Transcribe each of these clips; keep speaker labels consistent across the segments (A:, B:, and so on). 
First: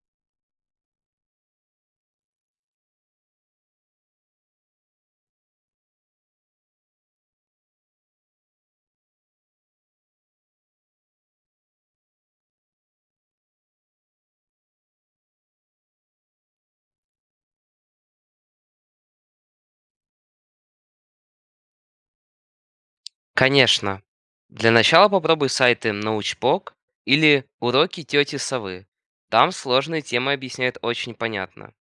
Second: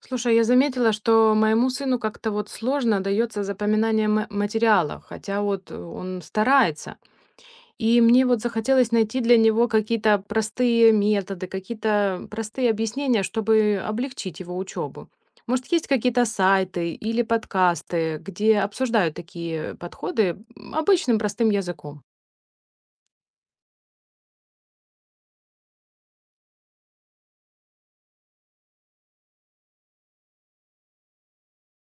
A: Слушай, я заметила, что моему сыну как-то вот сложно дается запоминание материала, хотя вот он старается. И мне вот захотелось найти для него какие-то простые методы, какие-то простые объяснения, чтобы облегчить его учебу. Может, есть какие-то сайты или подкасты, где обсуждают такие подходы обычным простым языком?
B: Конечно. Для начала попробуй сайты «Научпок» или «Уроки тети совы». Там сложные темы объясняют очень понятно.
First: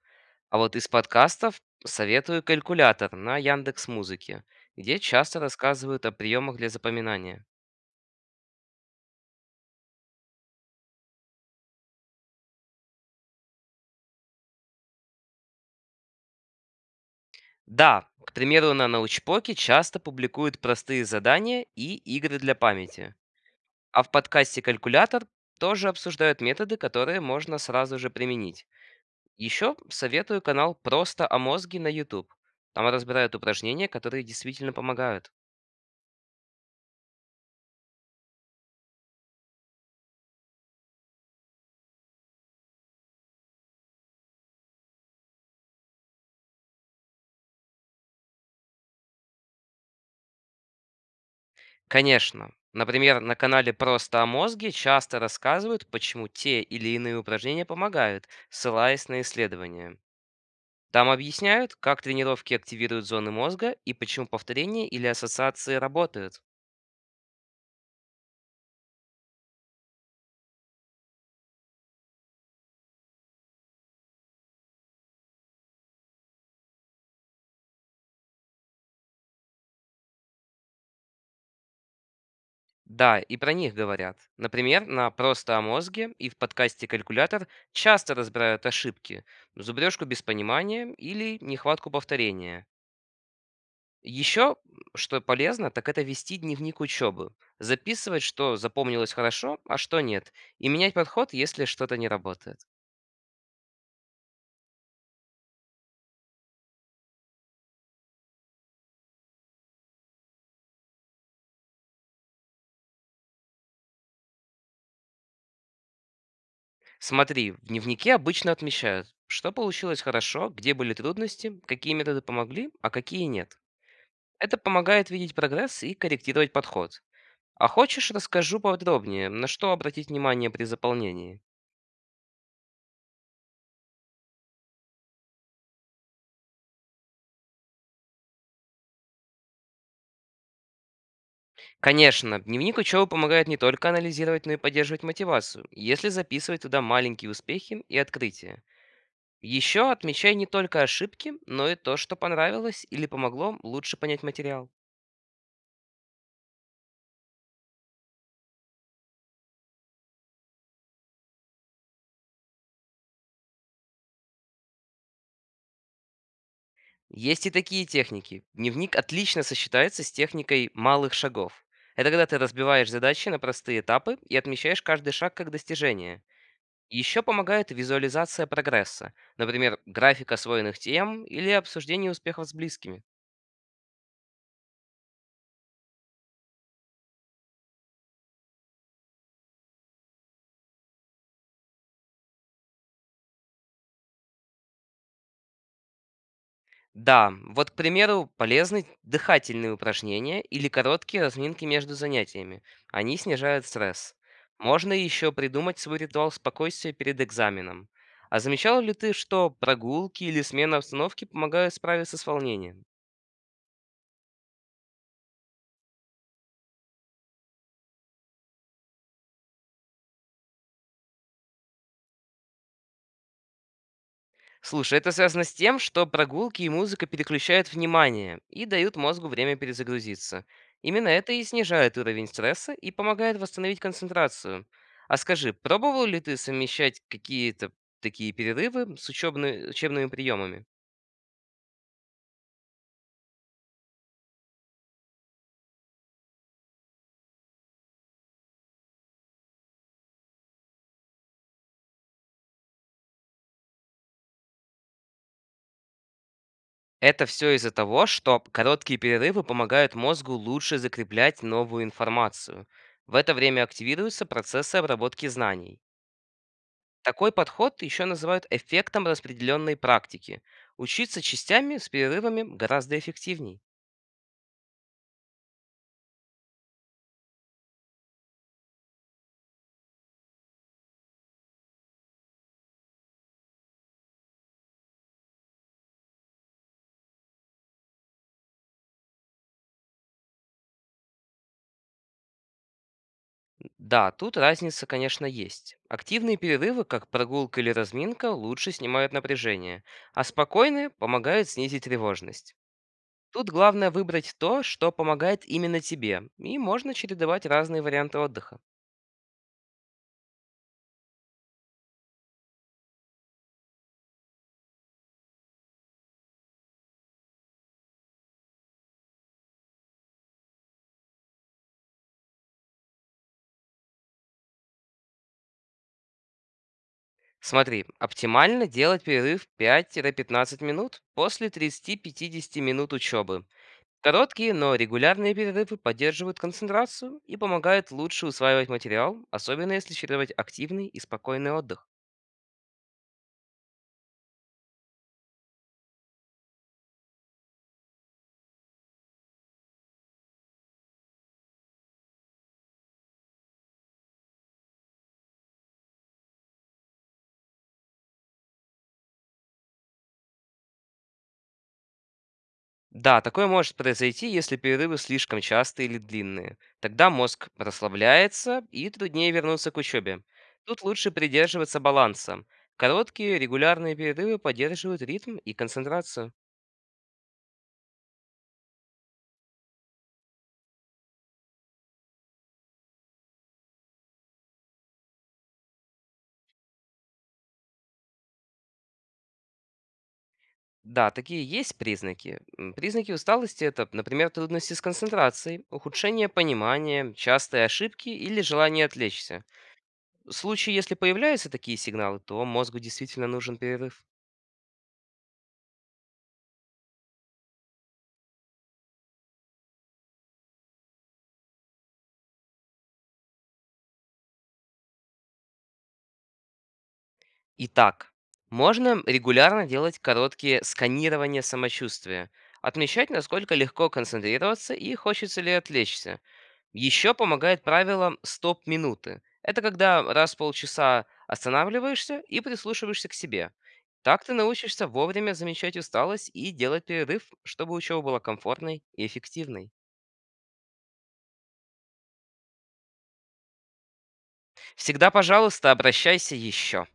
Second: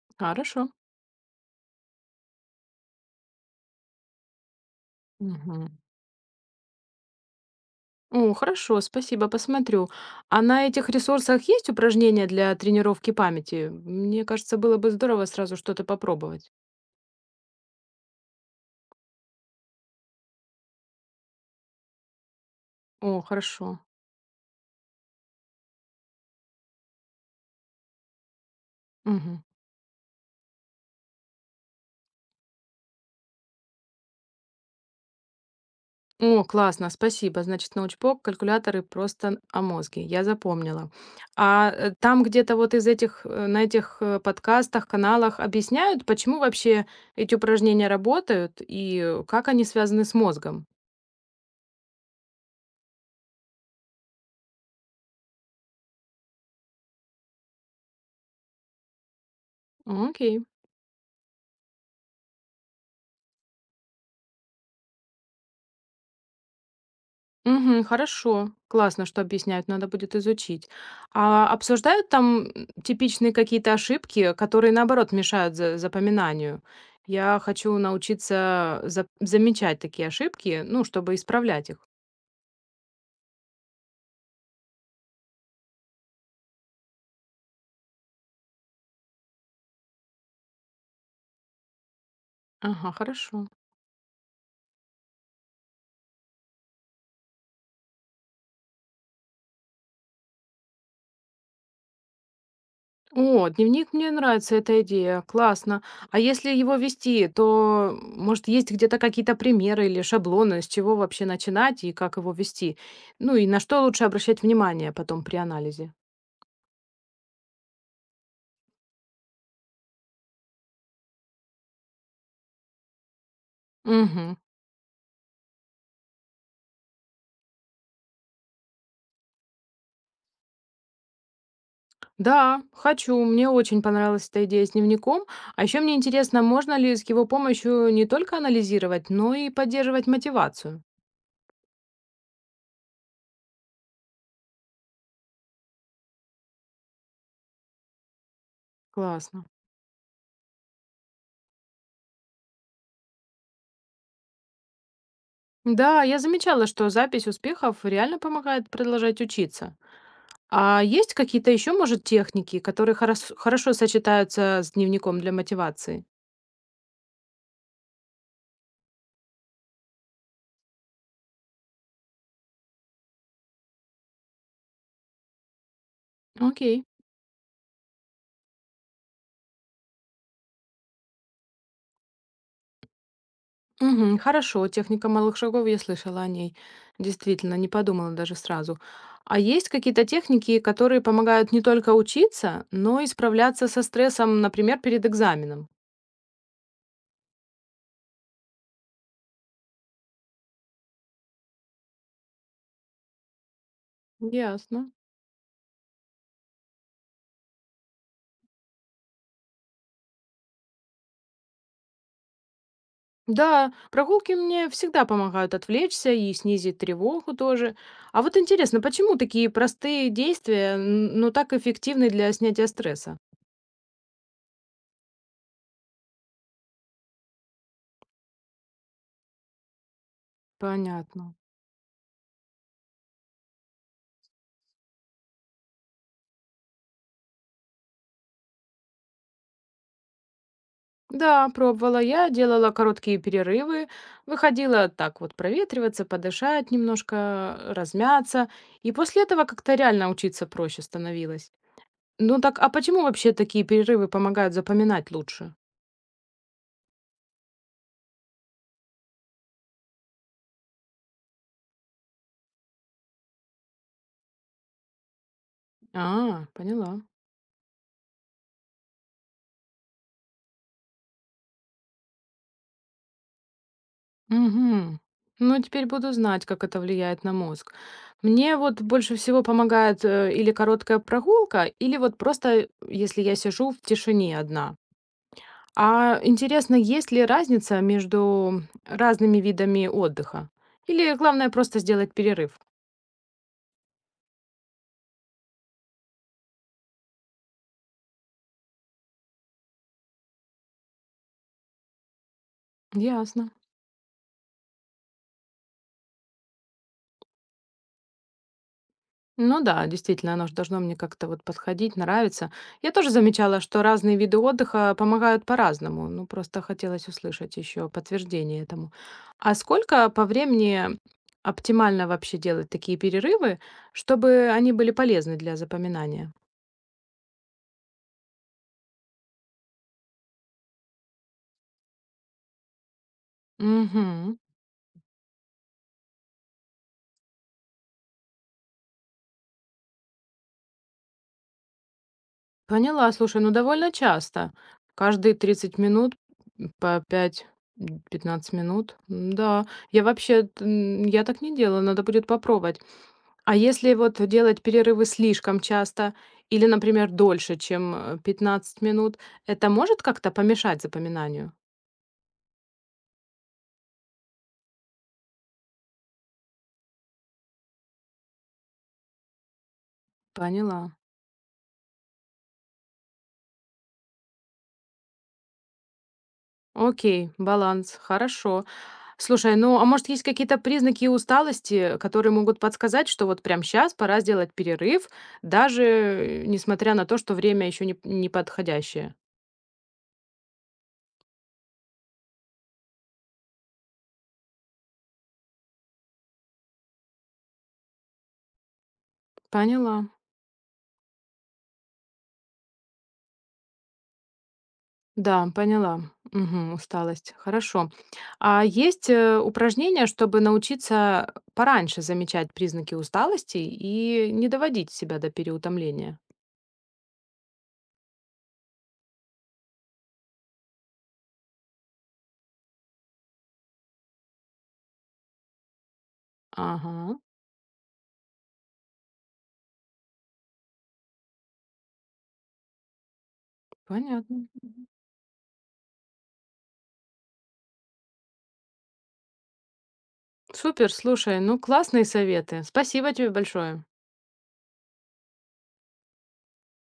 B: А
A: Хорошо.
B: вот из подкастов советую «Калькулятор» на Яндекс Музыке, где часто рассказывают о приемах для запоминания.
A: О, хорошо, спасибо, посмотрю. А на этих ресурсах есть упражнения для тренировки памяти? Мне кажется, было бы здорово сразу что-то попробовать.
B: Да, к примеру, на «Научпоке» часто публикуют простые задания и игры для памяти.
A: О, хорошо.
B: А в подкасте «Калькулятор» тоже обсуждают методы, которые можно сразу же применить.
A: Мгм.
B: Еще советую канал «Просто о мозге» на YouTube. Там разбирают упражнения, которые действительно помогают.
A: О, классно, спасибо. Значит, научпок, калькуляторы просто о мозге. Я запомнила. Там где-то вот из этих, на этих подкастах, каналах объясняют, почему вообще эти упражнения работают и как они связаны с мозгом.
B: Конечно, например, на канале «Просто о мозге» часто рассказывают, почему те или иные упражнения помогают, ссылаясь на исследования.
A: Окей.
B: Там объясняют, как тренировки активируют зоны мозга и почему повторения или ассоциации работают.
A: Мгм. Хорошо. Классно, что объясняют, надо будет изучить. А обсуждают там типичные какие-то ошибки, которые, наоборот, мешают запоминанию? Я хочу научиться замечать такие ошибки, ну, чтобы исправлять их.
B: Да, и про них говорят. Например, на «Просто о мозге» и в подкасте «Калькулятор» часто разбирают ошибки, зубрежку без понимания или нехватку повторения.
A: Ага, хорошо.
B: Еще, что полезно, так это вести дневник учебы. Записывать, что запомнилось хорошо, а что нет. И менять подход, если что-то не работает.
A: О, дневник, мне нравится эта идея. Классно. А если его вести, то, может, есть где-то какие-то примеры или шаблоны, с чего вообще начинать и как его вести? Ну и на что лучше обращать внимание потом при анализе?
B: Смотри, в дневнике обычно отмечают, что получилось хорошо, где были трудности, какие методы помогли, а какие нет.
A: Мгм.
B: Это помогает видеть прогресс и корректировать подход. А хочешь, расскажу подробнее, на что обратить внимание при заполнении?
A: Да, хочу. Мне очень понравилась эта идея с дневником. А еще мне интересно, можно ли с его помощью не только анализировать, но и поддерживать мотивацию.
B: Конечно, дневник учёбы помогает не только анализировать, но и поддерживать мотивацию, если записывать туда маленькие успехи и открытия.
A: Классно.
B: Еще отмечай не только ошибки, но и то, что понравилось или помогло лучше понять материал.
A: Да, я замечала, что запись успехов реально помогает продолжать учиться. А есть какие-то еще, может, техники, которые хорошо сочетаются с дневником для мотивации?
B: Есть и такие техники. Дневник отлично сочетается с техникой малых шагов. Это когда ты разбиваешь задачи на простые этапы и отмечаешь каждый шаг как достижение.
A: Окей.
B: Еще помогает визуализация прогресса, например, график освоенных тем или обсуждение успехов с близкими.
A: Мгм. Хорошо, техника малых шагов, я слышала о ней. Действительно, не подумала даже сразу. А есть какие-то техники, которые помогают не только учиться, но и справляться со стрессом, например, перед экзаменом?
B: Да, вот, к примеру, полезны дыхательные упражнения или короткие разминки между занятиями. Они снижают стресс.
A: Ясно.
B: Можно еще придумать свой ритуал спокойствия перед экзаменом. А замечал ли ты, что прогулки или смена обстановки помогают справиться с волнением?
A: Да, прогулки мне всегда помогают отвлечься и снизить тревогу тоже. А вот интересно, почему такие простые действия, но так эффективны для снятия стресса?
B: Слушай, это связано с тем, что прогулки и музыка переключают внимание и дают мозгу время перезагрузиться. Именно это
A: Понятно.
B: и снижает уровень стресса и помогает восстановить концентрацию. А скажи, пробовал ли ты совмещать какие-то такие перерывы с учебными приемами?
A: Да, пробовала. Я делала короткие перерывы, выходила так вот проветриваться, подышать немножко, размяться. И после этого как-то реально учиться проще становилось. Ну так, а почему вообще такие перерывы помогают запоминать лучше?
B: Это все из-за того, что короткие перерывы помогают мозгу лучше закреплять новую информацию. В это время активируются процессы обработки знаний.
A: А, поняла.
B: Такой подход еще называют эффектом распределенной практики. Учиться частями с перерывами гораздо эффективней.
A: Угу. Ну, теперь буду знать, как это влияет на мозг. Мне вот больше всего помогает или короткая прогулка, или вот просто, если я сижу в тишине одна. А интересно, есть ли разница между разными видами отдыха? Или главное просто сделать перерыв?
B: Да, тут разница, конечно, есть. Активные перерывы, как прогулка или разминка, лучше снимают напряжение, а спокойные помогают снизить тревожность. Тут
A: Ясно.
B: главное выбрать то, что помогает именно тебе, и можно чередовать разные варианты отдыха.
A: Ну да, действительно, оно же должно мне как-то вот подходить, нравиться. Я тоже замечала, что разные виды отдыха помогают по-разному. Ну, просто хотелось услышать еще подтверждение этому. А сколько по времени оптимально вообще делать такие перерывы, чтобы они были полезны для запоминания?
B: Смотри, оптимально делать перерыв 5-15 минут после 30-50 минут учебы.
A: Угу.
B: Короткие, но регулярные перерывы поддерживают концентрацию и помогают лучше усваивать материал, особенно если чередовать активный и спокойный отдых.
A: Поняла, слушай, ну довольно часто. Каждые 30 минут по 5-15 минут. М-да, я вообще, я так не делала, надо будет попробовать. А если вот делать перерывы слишком часто или, например, дольше, чем 15 минут, это может как-то помешать запоминанию?
B: Да, такое может произойти, если перерывы слишком частые или длинные. Тогда мозг расслабляется и труднее вернуться к учебе. Тут
A: Поняла.
B: лучше придерживаться баланса. Короткие, регулярные перерывы поддерживают ритм и концентрацию.
A: Окей, баланс, хорошо. Слушай, ну, а может, есть какие-то признаки усталости, которые могут подсказать, что вот прямо сейчас пора сделать перерыв, даже несмотря на то, что время еще не подходящее?
B: Да, такие есть признаки. Признаки усталости – это, например, трудности с концентрацией, ухудшение понимания, частые ошибки или желание отвлечься.
A: Поняла.
B: В случае, если появляются такие сигналы, то мозгу действительно нужен перерыв.
A: Да, поняла. Мгм, усталость. Хорошо. А есть упражнения, чтобы научиться пораньше замечать признаки усталости и не доводить себя до переутомления?
B: Итак, можно регулярно делать короткие сканирования самочувствия, отмечать, насколько легко концентрироваться и хочется ли отвлечься. Еще
A: Ага,
B: помогает правило стоп-минуты. Это когда раз в полчаса останавливаешься и прислушиваешься к себе. Так ты
A: понятно.
B: научишься
A: Мгм.
B: вовремя замечать усталость и делать перерыв, чтобы учеба была комфортной и эффективной.
A: Супер, слушай, ну классные советы. Спасибо тебе большое.
B: Всегда, пожалуйста, обращайся еще.